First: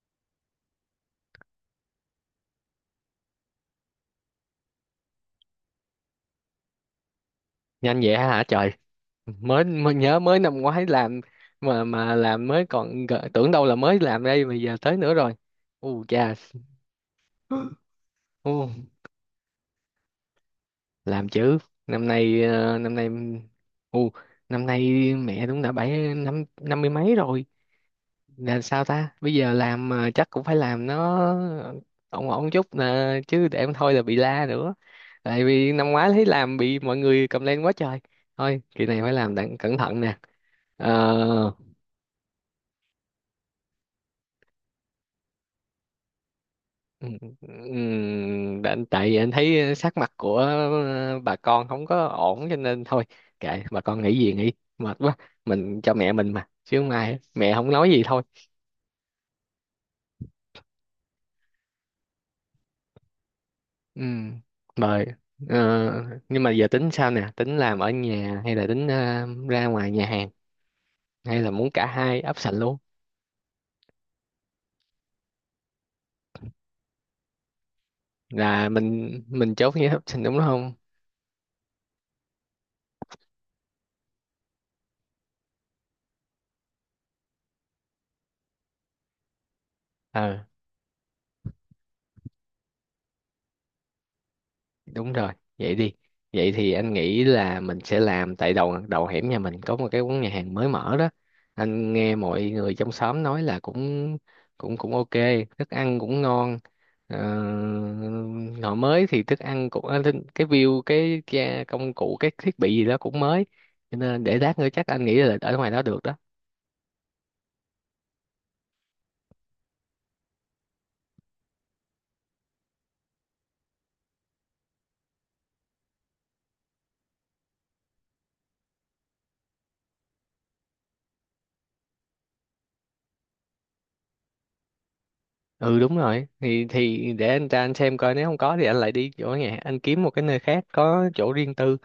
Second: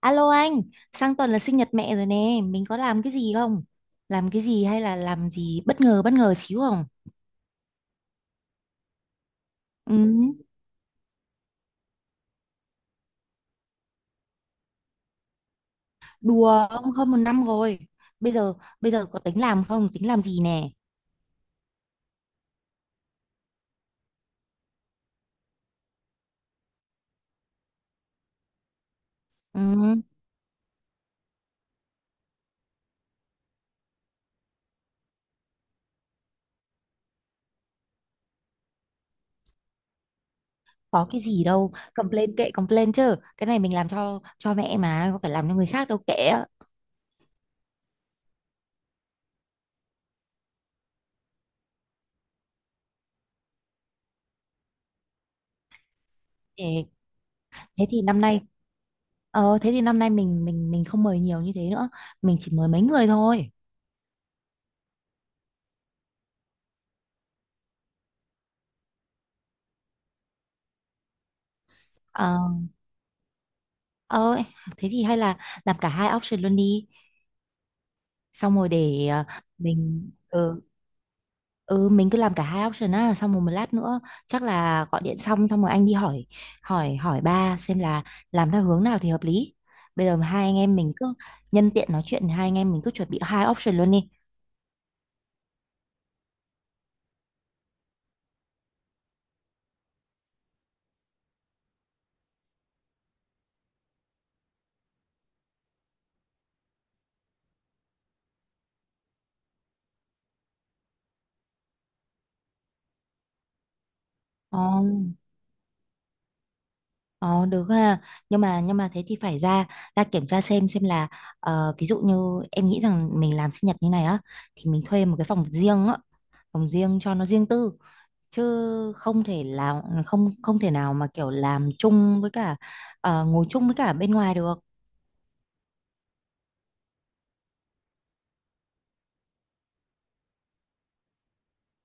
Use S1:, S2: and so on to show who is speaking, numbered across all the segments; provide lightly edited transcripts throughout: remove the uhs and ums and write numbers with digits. S1: Alo anh, sang tuần là sinh nhật mẹ rồi nè, mình có làm cái gì không? Làm cái gì hay là làm gì bất ngờ xíu không?
S2: Nhanh vậy hả trời. Mới nhớ
S1: Ừ,
S2: mới năm ngoái làm, mà làm mới còn tưởng đâu là mới làm đây mà giờ tới nữa rồi. U chà.
S1: đùa ông hơn một năm rồi. Bây giờ
S2: U.
S1: bây giờ có tính làm không? Tính làm gì nè?
S2: Làm chứ. Năm nay, năm nay, u năm nay mẹ đúng đã bảy năm năm mươi mấy rồi, là sao ta? Bây giờ làm
S1: Ừ,
S2: mà chắc cũng phải làm nó ổn ổn chút nè, chứ để không thôi là bị la nữa. Tại vì năm ngoái thấy làm bị mọi người cầm lên quá trời, thôi kỳ này phải làm đặng cẩn thận nè.
S1: có cái gì
S2: Ờ.
S1: đâu, complain kệ complain chứ. Cái này mình làm cho mẹ mà, có phải làm cho người khác đâu kệ.
S2: Ừ, ừ, tại vì anh thấy sắc mặt của bà con không có ổn, cho nên thôi kệ bà con nghĩ gì nghĩ, mệt quá. Mình cho mẹ mình mà, chứ
S1: Thế,
S2: không ai, mẹ không
S1: thế
S2: nói
S1: thì
S2: gì
S1: năm
S2: thôi.
S1: nay thế thì năm nay mình không mời nhiều như thế nữa, mình chỉ mời mấy người thôi.
S2: Ừ, mời. Ờ, nhưng mà giờ tính sao nè, tính làm ở nhà hay là tính ra ngoài nhà hàng, hay là muốn cả hai
S1: Ờ
S2: option luôn?
S1: ờ Thế thì hay là làm cả hai option luôn đi. Xong
S2: Là
S1: rồi để
S2: mình mình chốt với
S1: mình
S2: option, đúng không?
S1: ừ mình cứ làm cả hai option á, xong rồi một lát nữa chắc là gọi điện xong xong rồi anh đi hỏi hỏi hỏi ba xem là làm theo hướng nào thì hợp lý. Bây giờ hai
S2: Ờ,
S1: anh em mình cứ nhân tiện nói chuyện, hai anh em mình cứ chuẩn bị hai option luôn đi.
S2: đúng rồi, vậy đi. Vậy thì anh nghĩ là mình sẽ làm tại đầu đầu hẻm nhà mình có một cái quán nhà hàng mới mở đó. Anh nghe mọi người trong xóm nói là cũng cũng cũng ok, thức ăn cũng ngon. ờ, Ngõ mới thì thức ăn cũng cái view, cái công cụ cái thiết bị gì đó cũng mới, cho nên để lát
S1: Ồ.
S2: nữa chắc anh nghĩ là ở ngoài đó được đó.
S1: Ờ được ha. Nhưng mà thế thì phải ra, ra kiểm tra xem là ví dụ như em nghĩ rằng mình làm sinh nhật như này á, thì mình thuê một cái phòng riêng á, phòng riêng cho nó riêng tư, chứ không thể là không không thể nào mà kiểu làm chung với cả ngồi chung với cả bên ngoài được.
S2: Ừ đúng rồi, thì để anh ra anh xem coi, nếu không có thì anh lại đi chỗ nhà anh kiếm một cái nơi khác có chỗ riêng tư.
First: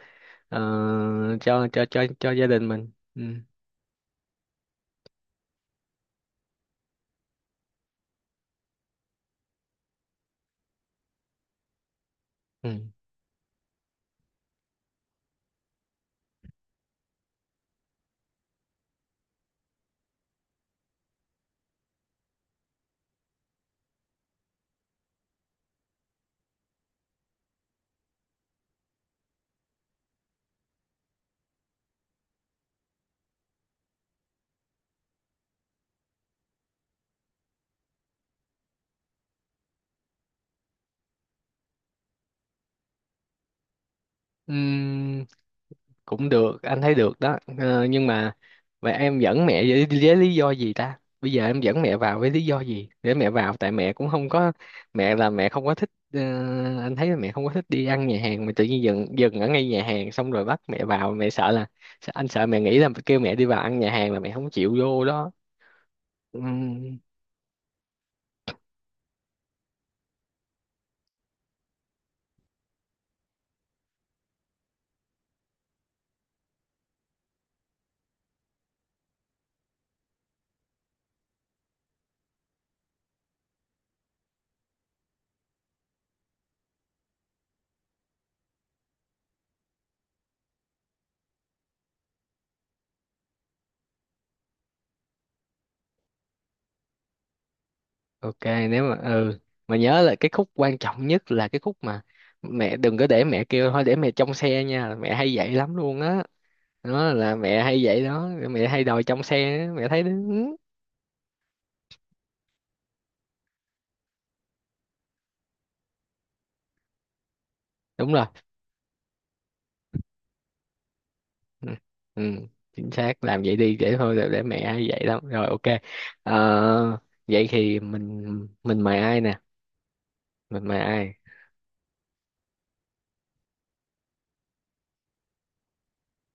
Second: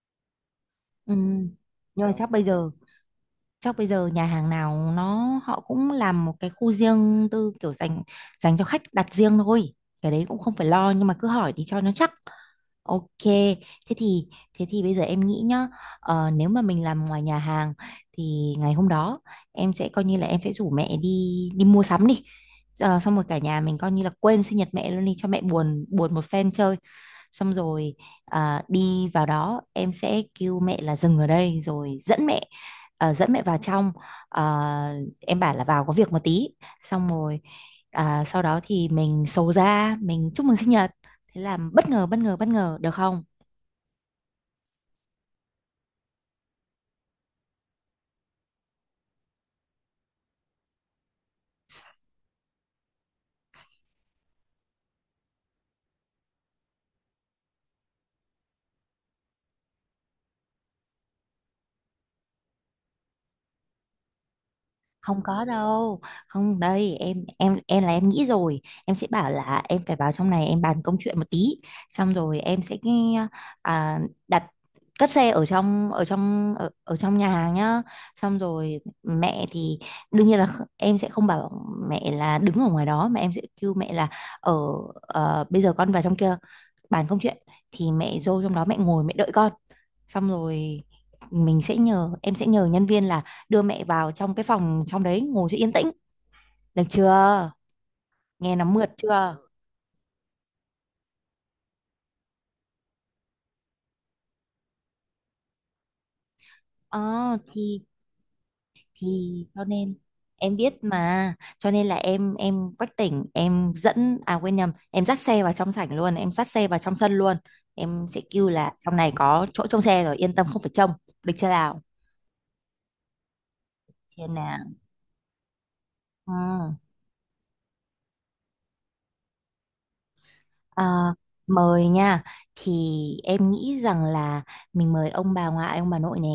S2: Ờ,
S1: Ừ.
S2: cho cho cho
S1: Nhưng mà chắc
S2: cho
S1: bây
S2: gia đình
S1: giờ
S2: mình, ừ.
S1: chắc bây giờ nhà hàng nào nó họ cũng làm một cái khu riêng tư kiểu dành dành cho khách đặt riêng thôi. Cái đấy cũng không phải lo nhưng mà cứ hỏi đi cho nó chắc.
S2: Ừ.
S1: Ok, thế thì thế thì bây giờ em nghĩ nhá, nếu mà mình làm ngoài nhà hàng thì ngày hôm đó em sẽ coi như là em sẽ rủ mẹ đi đi mua sắm đi. Ờ, xong rồi cả nhà mình coi như là quên sinh nhật mẹ luôn đi, cho mẹ buồn buồn một phen chơi, xong rồi à, đi vào đó em sẽ kêu mẹ là dừng ở đây rồi dẫn mẹ à, dẫn mẹ vào trong. À, em bảo là vào có việc một tí, xong rồi à, sau đó thì mình sầu ra mình chúc mừng sinh nhật, thế là bất ngờ bất ngờ bất ngờ, được không?
S2: Ừm, cũng được, anh thấy được đó. Ờ, nhưng mà vậy em dẫn mẹ với lý do gì ta? Bây giờ em dẫn mẹ vào với lý do gì để mẹ vào? Tại mẹ cũng không có, mẹ là mẹ không có thích, anh thấy là mẹ không có thích đi ăn nhà hàng, mà tự nhiên dừng dừng ở ngay nhà hàng xong rồi bắt mẹ vào, mẹ sợ là, anh sợ mẹ nghĩ là kêu mẹ đi vào ăn nhà hàng là mẹ không chịu vô
S1: Không
S2: đó.
S1: có đâu, không đây
S2: Ừm,
S1: em là em nghĩ rồi, em sẽ bảo là em phải vào trong này em bàn công chuyện một tí, xong rồi em sẽ à, đặt cất xe ở trong nhà hàng nhá. Xong rồi mẹ thì đương nhiên là em sẽ không bảo mẹ là đứng ở ngoài đó mà em sẽ kêu mẹ là ở bây giờ con vào trong kia bàn công chuyện, thì mẹ vô trong đó mẹ ngồi mẹ đợi con, xong rồi mình sẽ nhờ em sẽ nhờ nhân viên là đưa mẹ vào trong cái phòng trong đấy ngồi cho yên tĩnh, được chưa,
S2: ok.
S1: nghe nó
S2: Nếu
S1: mượt
S2: mà
S1: chưa.
S2: ừ, mà nhớ là cái khúc quan trọng nhất là cái khúc mà mẹ đừng có, để mẹ kêu thôi để mẹ trong xe nha, mẹ hay vậy lắm luôn á. Đó, là
S1: Ờ
S2: mẹ hay vậy đó, mẹ hay đòi trong
S1: thì
S2: xe
S1: cho
S2: á, mẹ
S1: nên
S2: thấy đúng.
S1: em biết mà cho nên là quách tỉnh em dẫn à quên nhầm em dắt xe vào trong sảnh luôn em dắt xe vào trong sân luôn, em
S2: Đúng
S1: sẽ
S2: rồi.
S1: kêu là trong này có chỗ trông xe rồi, yên tâm không phải trông, được chưa
S2: Ừ.
S1: nào.
S2: Ừ, chính xác làm vậy đi, để thôi
S1: Thiên
S2: để mẹ
S1: nào,
S2: hay vậy lắm rồi, ok.
S1: ừ.
S2: Ờ, vậy thì mình mời ai nè, mình mời ai?
S1: Ờ, mời nha, thì em nghĩ rằng là mình mời ông bà ngoại ông bà nội nè,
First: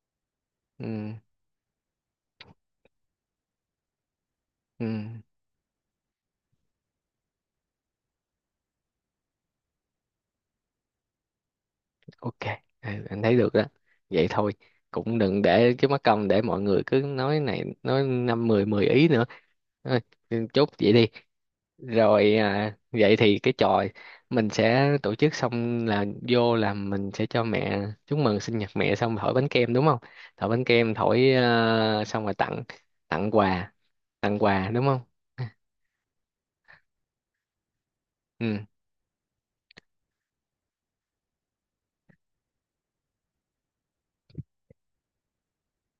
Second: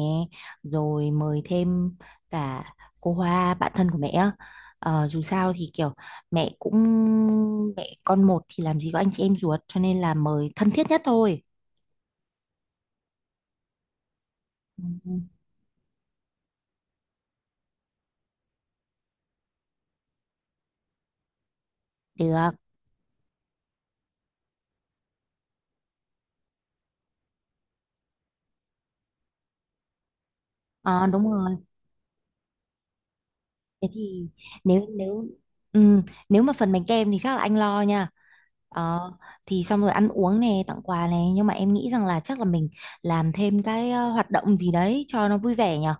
S2: Ừ.
S1: rồi mời thêm cả cô Hoa bạn thân của mẹ á.
S2: Ừ.
S1: Ờ, dù sao thì kiểu mẹ cũng mẹ con một thì làm gì có anh chị em ruột, cho nên là mời thân thiết nhất thôi.
S2: Ok, ừ, anh thấy được đó, vậy thôi. Cũng
S1: Ừ.
S2: đừng để cái mắc công, để mọi người cứ nói này nói năm mười mười ý nữa. Thôi, chốt vậy đi. Rồi
S1: Được.
S2: à, vậy thì cái trò mình sẽ tổ chức xong là vô, là mình sẽ cho mẹ chúc mừng sinh nhật mẹ xong thổi bánh kem, đúng không? Thổi bánh kem
S1: Ờ, đúng
S2: thổi,
S1: rồi.
S2: à, xong rồi tặng, tặng quà,
S1: Thế thì
S2: tặng quà đúng
S1: nếu
S2: không?
S1: nếu ừm, nếu mà phần bánh kem thì chắc là anh lo nha.
S2: Ừ.
S1: Ờ, thì xong rồi ăn uống này, tặng quà này, nhưng mà em nghĩ rằng là chắc là mình làm thêm cái hoạt động gì đấy cho nó vui vẻ nhở.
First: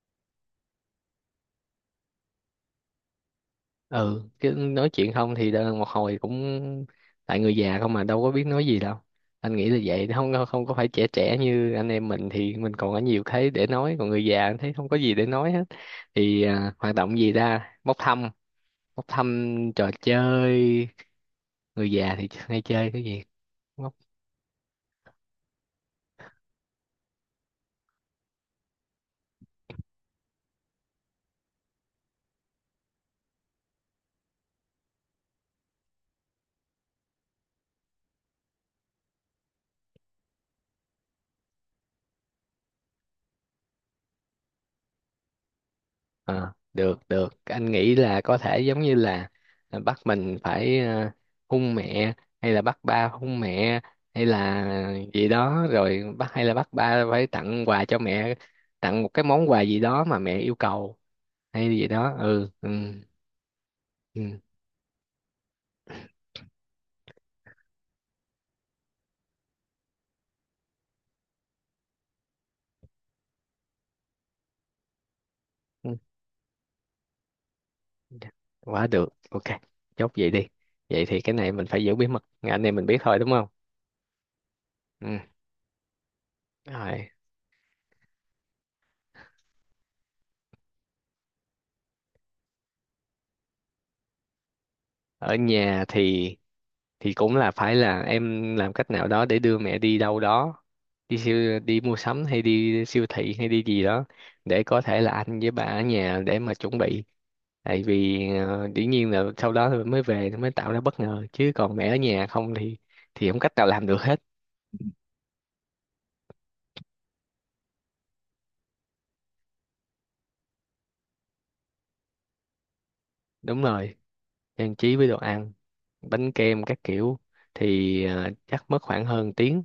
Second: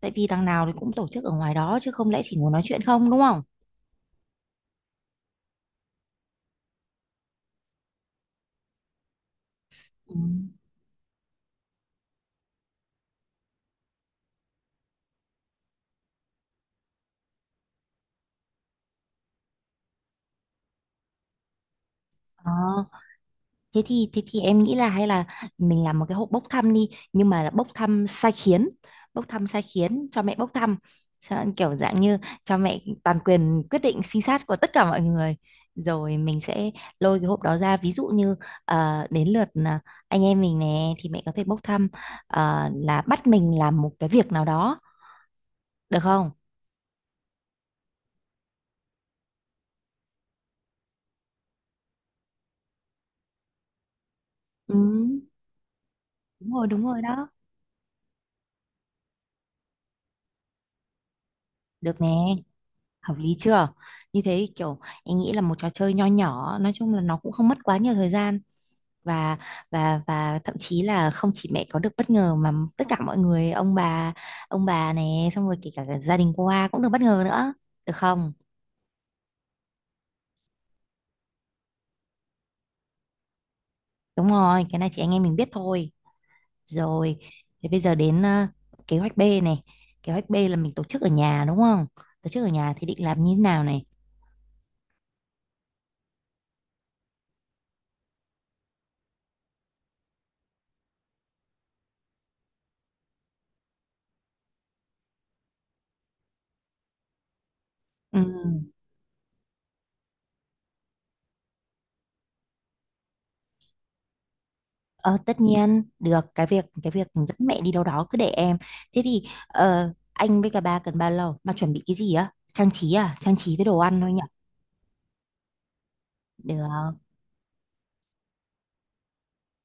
S1: Tại vì đằng nào thì cũng tổ chức ở ngoài đó, chứ không lẽ chỉ ngồi nói chuyện không đúng không?
S2: ừ Cứ nói chuyện không thì một hồi cũng, tại người già không mà đâu có biết nói gì đâu. Anh nghĩ là vậy,
S1: Ừ.
S2: không không có phải trẻ trẻ như anh em mình thì mình còn có nhiều thế để nói, còn người già anh thấy không có gì để nói hết. Thì à, hoạt động gì ra bốc thăm, bốc thăm trò chơi. Người già thì
S1: Ờ.
S2: hay chơi cái gì?
S1: Thế thì em nghĩ là hay là mình làm một cái hộp bốc thăm đi, nhưng mà là bốc thăm sai khiến, cho mẹ bốc thăm. Kiểu dạng như cho mẹ toàn quyền quyết định sinh sát của tất cả mọi người, rồi mình sẽ lôi cái hộp đó ra, ví dụ như đến lượt anh em mình nè thì mẹ có thể bốc thăm là bắt mình làm một cái việc nào đó, được không?
S2: Ờ, được, được, anh nghĩ là có thể giống như là à, bắt mình phải hung mẹ, hay là bắt ba hung mẹ, hay là
S1: Ừ,
S2: gì đó rồi bắt, hay là bắt
S1: đúng rồi
S2: ba phải
S1: đó,
S2: tặng quà cho mẹ, tặng một cái món quà gì đó mà mẹ yêu cầu, hay gì
S1: được nè,
S2: đó. Ừ, ừ,
S1: hợp lý chưa. Như thế
S2: ừ,
S1: thì kiểu em nghĩ là một trò chơi nho nhỏ, nói chung là nó cũng không mất quá nhiều thời gian, và thậm chí là không chỉ mẹ có được bất ngờ mà tất cả mọi người, ông bà này, xong rồi kể cả
S2: ừ.
S1: gia đình qua cũng được bất ngờ nữa, được không.
S2: Quá được, ok, chốt vậy đi. Vậy thì cái này mình phải giữ bí mật, anh em mình biết thôi đúng không?
S1: Đúng rồi, cái này chị anh
S2: Ừ.
S1: em mình biết thôi.
S2: Rồi.
S1: Rồi, thế bây giờ đến kế hoạch B này, kế hoạch B là mình tổ chức ở nhà đúng không, tổ chức ở nhà thì định làm như thế nào này.
S2: Ở nhà thì cũng là phải là em làm cách nào đó để đưa mẹ đi đâu đó, đi siêu, đi mua sắm hay đi siêu thị hay đi gì đó, để có thể là anh với bà ở nhà để mà chuẩn bị. Tại vì
S1: Ừ.
S2: dĩ nhiên là sau đó thì mới về thì mới tạo ra bất ngờ, chứ còn mẹ ở nhà không thì không cách nào làm được hết.
S1: Ờ, tất nhiên được, cái việc dẫn mẹ đi đâu đó cứ để em. Thế thì anh với cả ba cần bao lâu mà chuẩn bị cái gì á, trang trí trang trí
S2: Đúng
S1: với đồ
S2: rồi,
S1: ăn thôi nhỉ.
S2: trang trí với đồ ăn, bánh
S1: Được,
S2: kem các kiểu. Thì chắc mất khoảng hơn tiếng,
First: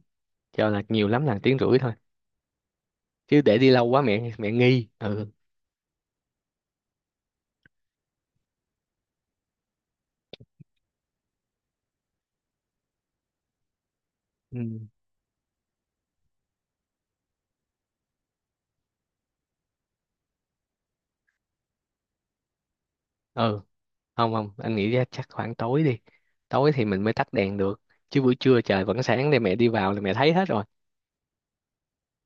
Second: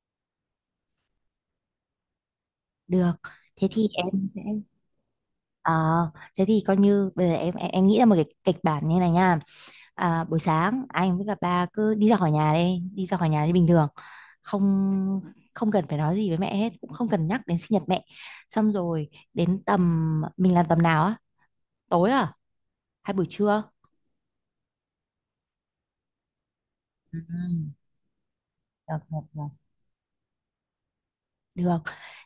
S2: cho là nhiều lắm là tiếng rưỡi thôi,
S1: được,
S2: chứ để
S1: thế
S2: đi lâu
S1: thì
S2: quá
S1: em
S2: mẹ
S1: sẽ
S2: mẹ nghi. Ừ.
S1: ờ, thế thì coi như bây giờ em nghĩ ra một cái kịch bản như này nha. À, buổi sáng anh với cả ba cứ đi ra khỏi nhà, đi đi ra khỏi nhà như bình thường, không không cần phải nói gì với mẹ hết, cũng không cần nhắc đến sinh nhật mẹ. Xong rồi đến tầm, mình làm tầm nào á, tối à hay buổi
S2: Ừ
S1: trưa.
S2: không không, anh nghĩ ra chắc khoảng tối đi, tối thì mình mới
S1: Ừ.
S2: tắt đèn được, chứ buổi trưa trời
S1: Được,
S2: vẫn
S1: được,
S2: sáng, để
S1: được.
S2: mẹ đi vào là mẹ thấy hết rồi.
S1: Được.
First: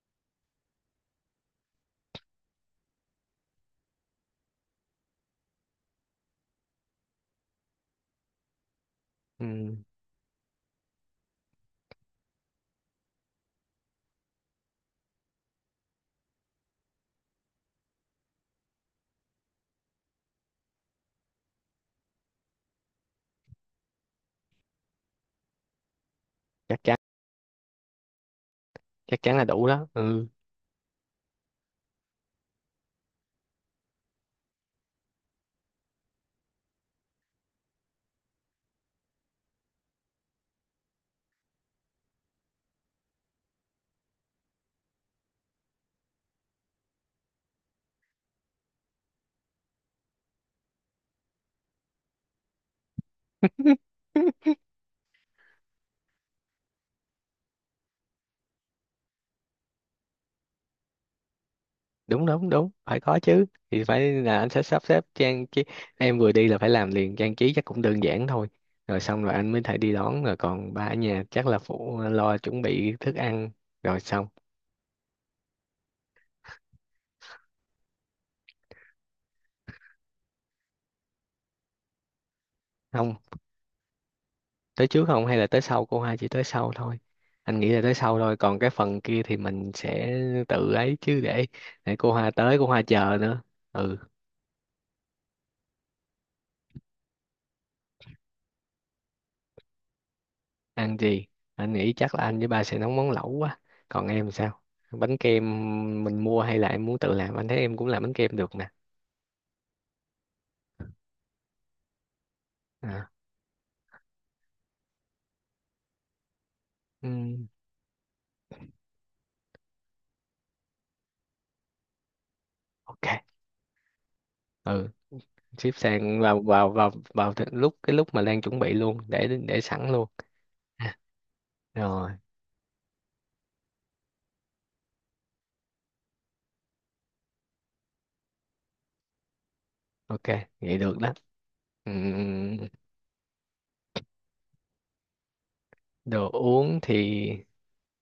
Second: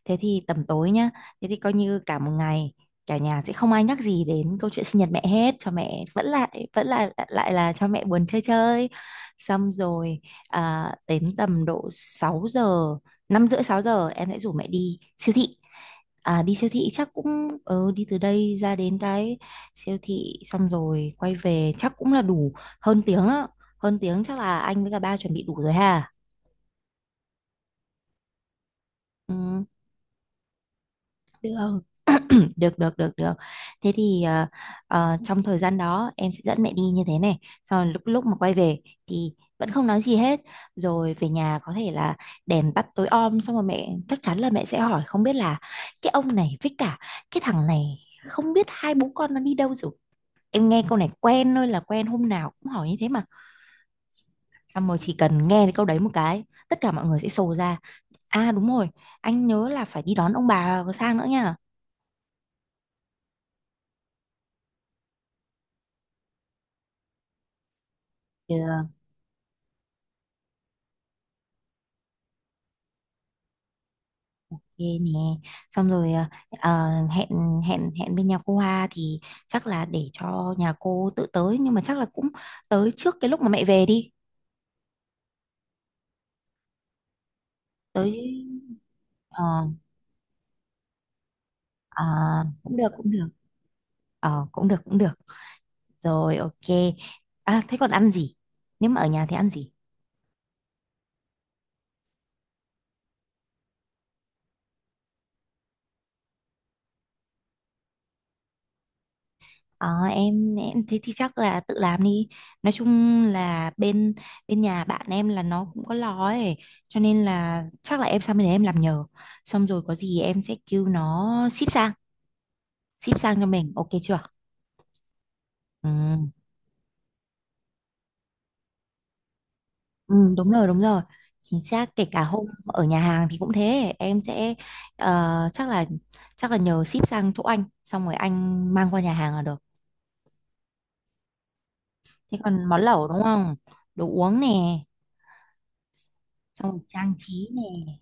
S1: Thế thì tầm tối nhá. Thế thì coi như cả một ngày cả nhà sẽ không ai nhắc gì đến câu chuyện sinh nhật mẹ hết, cho mẹ vẫn lại lại là cho mẹ buồn chơi chơi. Xong
S2: Ừ,
S1: rồi à, đến tầm độ 6 giờ, 5 rưỡi 6 giờ em sẽ rủ mẹ đi siêu thị. À, đi siêu thị chắc cũng ừ, đi từ đây ra đến cái siêu thị xong rồi quay về chắc cũng là đủ hơn tiếng á. Hơn tiếng chắc là anh với cả ba chuẩn bị đủ rồi ha.
S2: chắc chắn, chắc chắn là
S1: Ừ.
S2: đủ đó, ừ.
S1: Được. Được được được được. Thế thì trong thời gian đó em sẽ dẫn mẹ đi như thế này. Sau lúc lúc mà quay về thì vẫn không nói gì hết. Rồi về nhà có thể là đèn tắt tối om, xong rồi mẹ chắc chắn là mẹ sẽ hỏi không biết là cái ông này với cả cái thằng này, không biết hai bố con nó đi đâu rồi. Em nghe câu này quen thôi là quen, hôm nào cũng hỏi như thế mà. Xong rồi chỉ cần nghe cái câu đấy một cái, tất cả mọi người sẽ sồ ra. À đúng rồi, anh nhớ là phải đi đón ông bà sang nữa nha.
S2: Đúng đúng đúng, phải có chứ, thì phải là anh sẽ sắp xếp trang trí. Em vừa đi là phải làm liền, trang trí chắc cũng đơn giản thôi.
S1: Được.
S2: Rồi xong rồi anh mới thể đi đón, rồi còn ba ở nhà chắc là phụ lo chuẩn bị thức ăn, rồi xong.
S1: Ok nè, xong rồi hẹn hẹn hẹn bên nhà cô Hoa thì chắc là để cho nhà cô tự tới, nhưng mà chắc là cũng tới
S2: Không,
S1: trước cái lúc mà mẹ về đi.
S2: tới trước không hay là tới sau? Cô hai chỉ tới sau thôi, anh nghĩ là tới sau thôi, còn
S1: Tới
S2: cái phần kia thì
S1: ờ,
S2: mình sẽ tự ấy, chứ để
S1: ờ,
S2: cô Hoa tới cô
S1: cũng
S2: Hoa
S1: được cũng
S2: chờ
S1: được.
S2: nữa. Ừ.
S1: Ờ, cũng được. Rồi ok, à, thế còn ăn gì, nếu mà ở nhà thì ăn gì.
S2: Ăn gì? Anh nghĩ chắc là anh với ba sẽ nấu món lẩu quá. Còn em sao, bánh kem mình mua hay là em muốn tự làm? Anh thấy em cũng làm bánh kem được nè.
S1: Ờ, thế thì chắc là tự làm đi, nói
S2: À,
S1: chung là bên bên nhà bạn em là nó cũng có lò ấy, cho nên
S2: ừm,
S1: là chắc là em sang bên đấy em làm nhờ, xong rồi có gì em sẽ kêu nó ship sang,
S2: ok,
S1: ship sang cho mình ok chưa.
S2: ừ, ship sang
S1: Ừ.
S2: vào vào vào vào th- lúc lúc mà Lan chuẩn bị luôn, để sẵn luôn.
S1: Đúng
S2: À.
S1: rồi, chính xác. Kể
S2: Rồi
S1: cả hôm ở nhà hàng thì cũng thế, em sẽ ờ, chắc là chắc là nhờ ship sang chỗ anh, xong rồi anh mang qua nhà hàng là được.
S2: ok, vậy được đó.
S1: Thế
S2: Ừm,
S1: còn món lẩu đúng không, đồ uống nè,
S2: đồ
S1: xong
S2: uống
S1: rồi
S2: thì,
S1: trang trí nè.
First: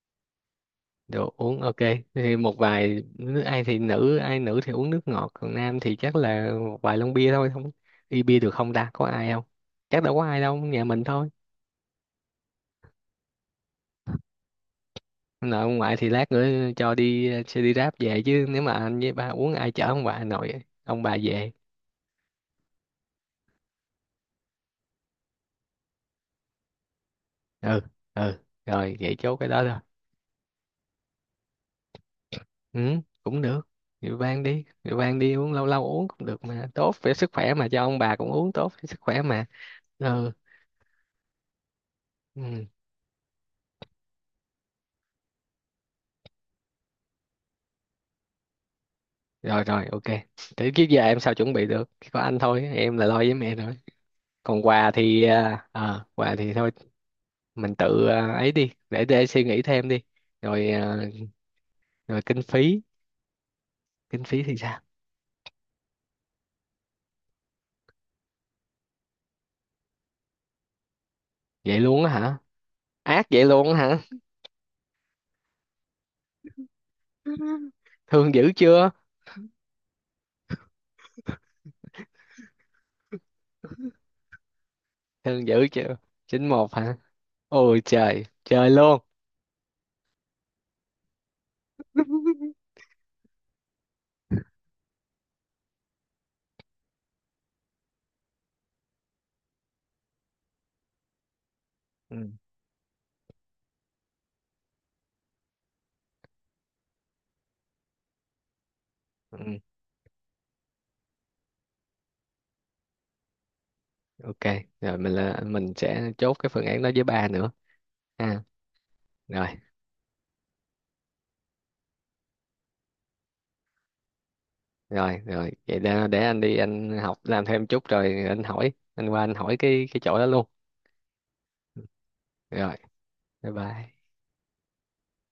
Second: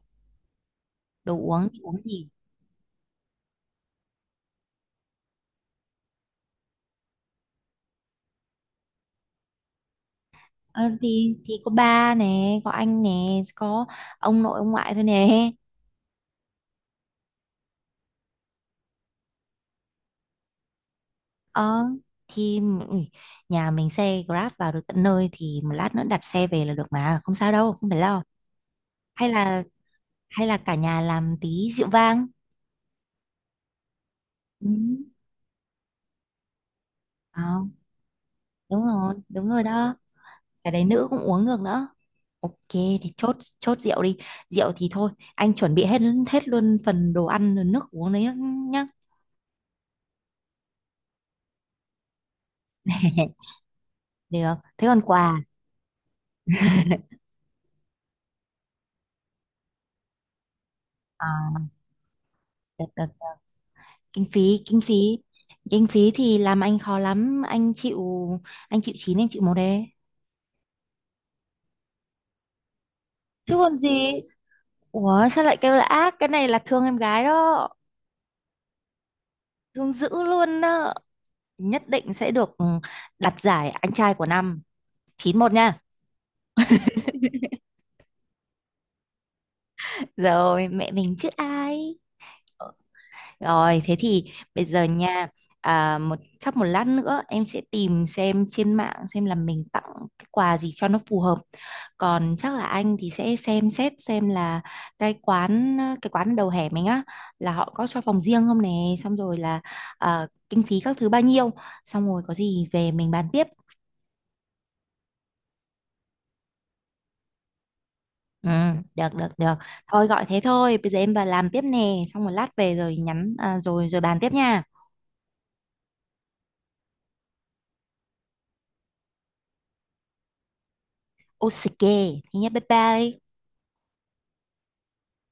S2: đồ
S1: Đồ
S2: uống
S1: uống
S2: ok,
S1: thì uống gì.
S2: thì một vài nước, ai thì nữ, ai nữ thì uống nước ngọt, còn nam thì chắc là một vài lon bia thôi. Không, đi bia được không ta, có ai không? Chắc đâu có ai đâu, nhà
S1: Ờ,
S2: mình thôi.
S1: thì có ba nè, có anh nè, có ông nội ông ngoại thôi nè.
S2: Nội ông ngoại thì lát nữa cho đi xe đi Grab về, chứ nếu mà anh với ba uống ai chở ông bà nội ông bà về?
S1: Ờ thì ui, nhà mình xe Grab vào được tận nơi, thì một lát nữa đặt xe về là được mà, không sao đâu,
S2: Ừ,
S1: không phải lo.
S2: ừ, rồi vậy
S1: hay
S2: chốt cái đó
S1: là
S2: rồi.
S1: hay là cả nhà làm tí rượu vang.
S2: Ừ, cũng được, rượu vang đi,
S1: Ừ.
S2: rượu vang đi, uống lâu lâu uống cũng được mà, tốt về sức
S1: Ờ,
S2: khỏe mà, cho ông bà cũng uống tốt cho sức khỏe mà.
S1: đúng rồi đó,
S2: Ừ.
S1: cái đấy nữ cũng uống được nữa. Ok
S2: Ừ.
S1: thì chốt chốt rượu đi, rượu thì thôi anh chuẩn bị hết, hết luôn phần đồ ăn rồi nước uống đấy nhá.
S2: Rồi rồi ok. Thế kiếp giờ em sao chuẩn bị được, chỉ có anh thôi, em là lo với mẹ thôi.
S1: Được,
S2: Còn
S1: thế
S2: quà
S1: còn
S2: thì
S1: quà.
S2: à, à, quà thì thôi mình tự à, ấy đi, để suy nghĩ thêm đi. Rồi à.
S1: À,
S2: Rồi kinh phí,
S1: được, được, được.
S2: kinh
S1: Kinh
S2: phí thì
S1: phí,
S2: sao?
S1: kinh phí thì làm anh khó lắm, anh chịu, anh chịu chín anh chịu một đấy.
S2: Vậy luôn á hả? Ác vậy
S1: Chứ
S2: luôn á
S1: còn
S2: hả?
S1: gì, ủa sao lại kêu là ác, cái này là thương em gái đó,
S2: Thương dữ chưa?
S1: thương dữ luôn đó, nhất định sẽ được ừ, đặt giải anh trai của năm, chín
S2: Thương
S1: một
S2: dữ
S1: nha.
S2: chưa? Chín một hả? Ôi trời trời luôn.
S1: Rồi mẹ mình chứ ai. Rồi thế thì bây giờ nha, à, một chắc một lát nữa em sẽ tìm xem trên mạng xem là mình tặng cái quà gì cho nó phù hợp.
S2: Ừ,
S1: Còn chắc là anh thì sẽ xem xét xem là cái quán đầu hẻm mình á, là họ có cho phòng riêng không nè, xong rồi
S2: ừ,
S1: là à, kinh phí các thứ bao nhiêu, xong rồi có gì về mình bàn tiếp.
S2: ok. Rồi mình là mình sẽ chốt cái phương án đó với ba nữa, ha?
S1: Ừ, được được
S2: Rồi
S1: được. Thôi gọi thế thôi, bây giờ em vào làm tiếp nè, xong một lát về rồi nhắn à, rồi rồi bàn tiếp nha.
S2: rồi. Rồi vậy để anh đi anh học làm thêm chút, rồi anh hỏi, anh qua anh hỏi cái chỗ đó luôn.
S1: Ok, thế nhé, bye
S2: Rồi,
S1: bye.
S2: bye bye.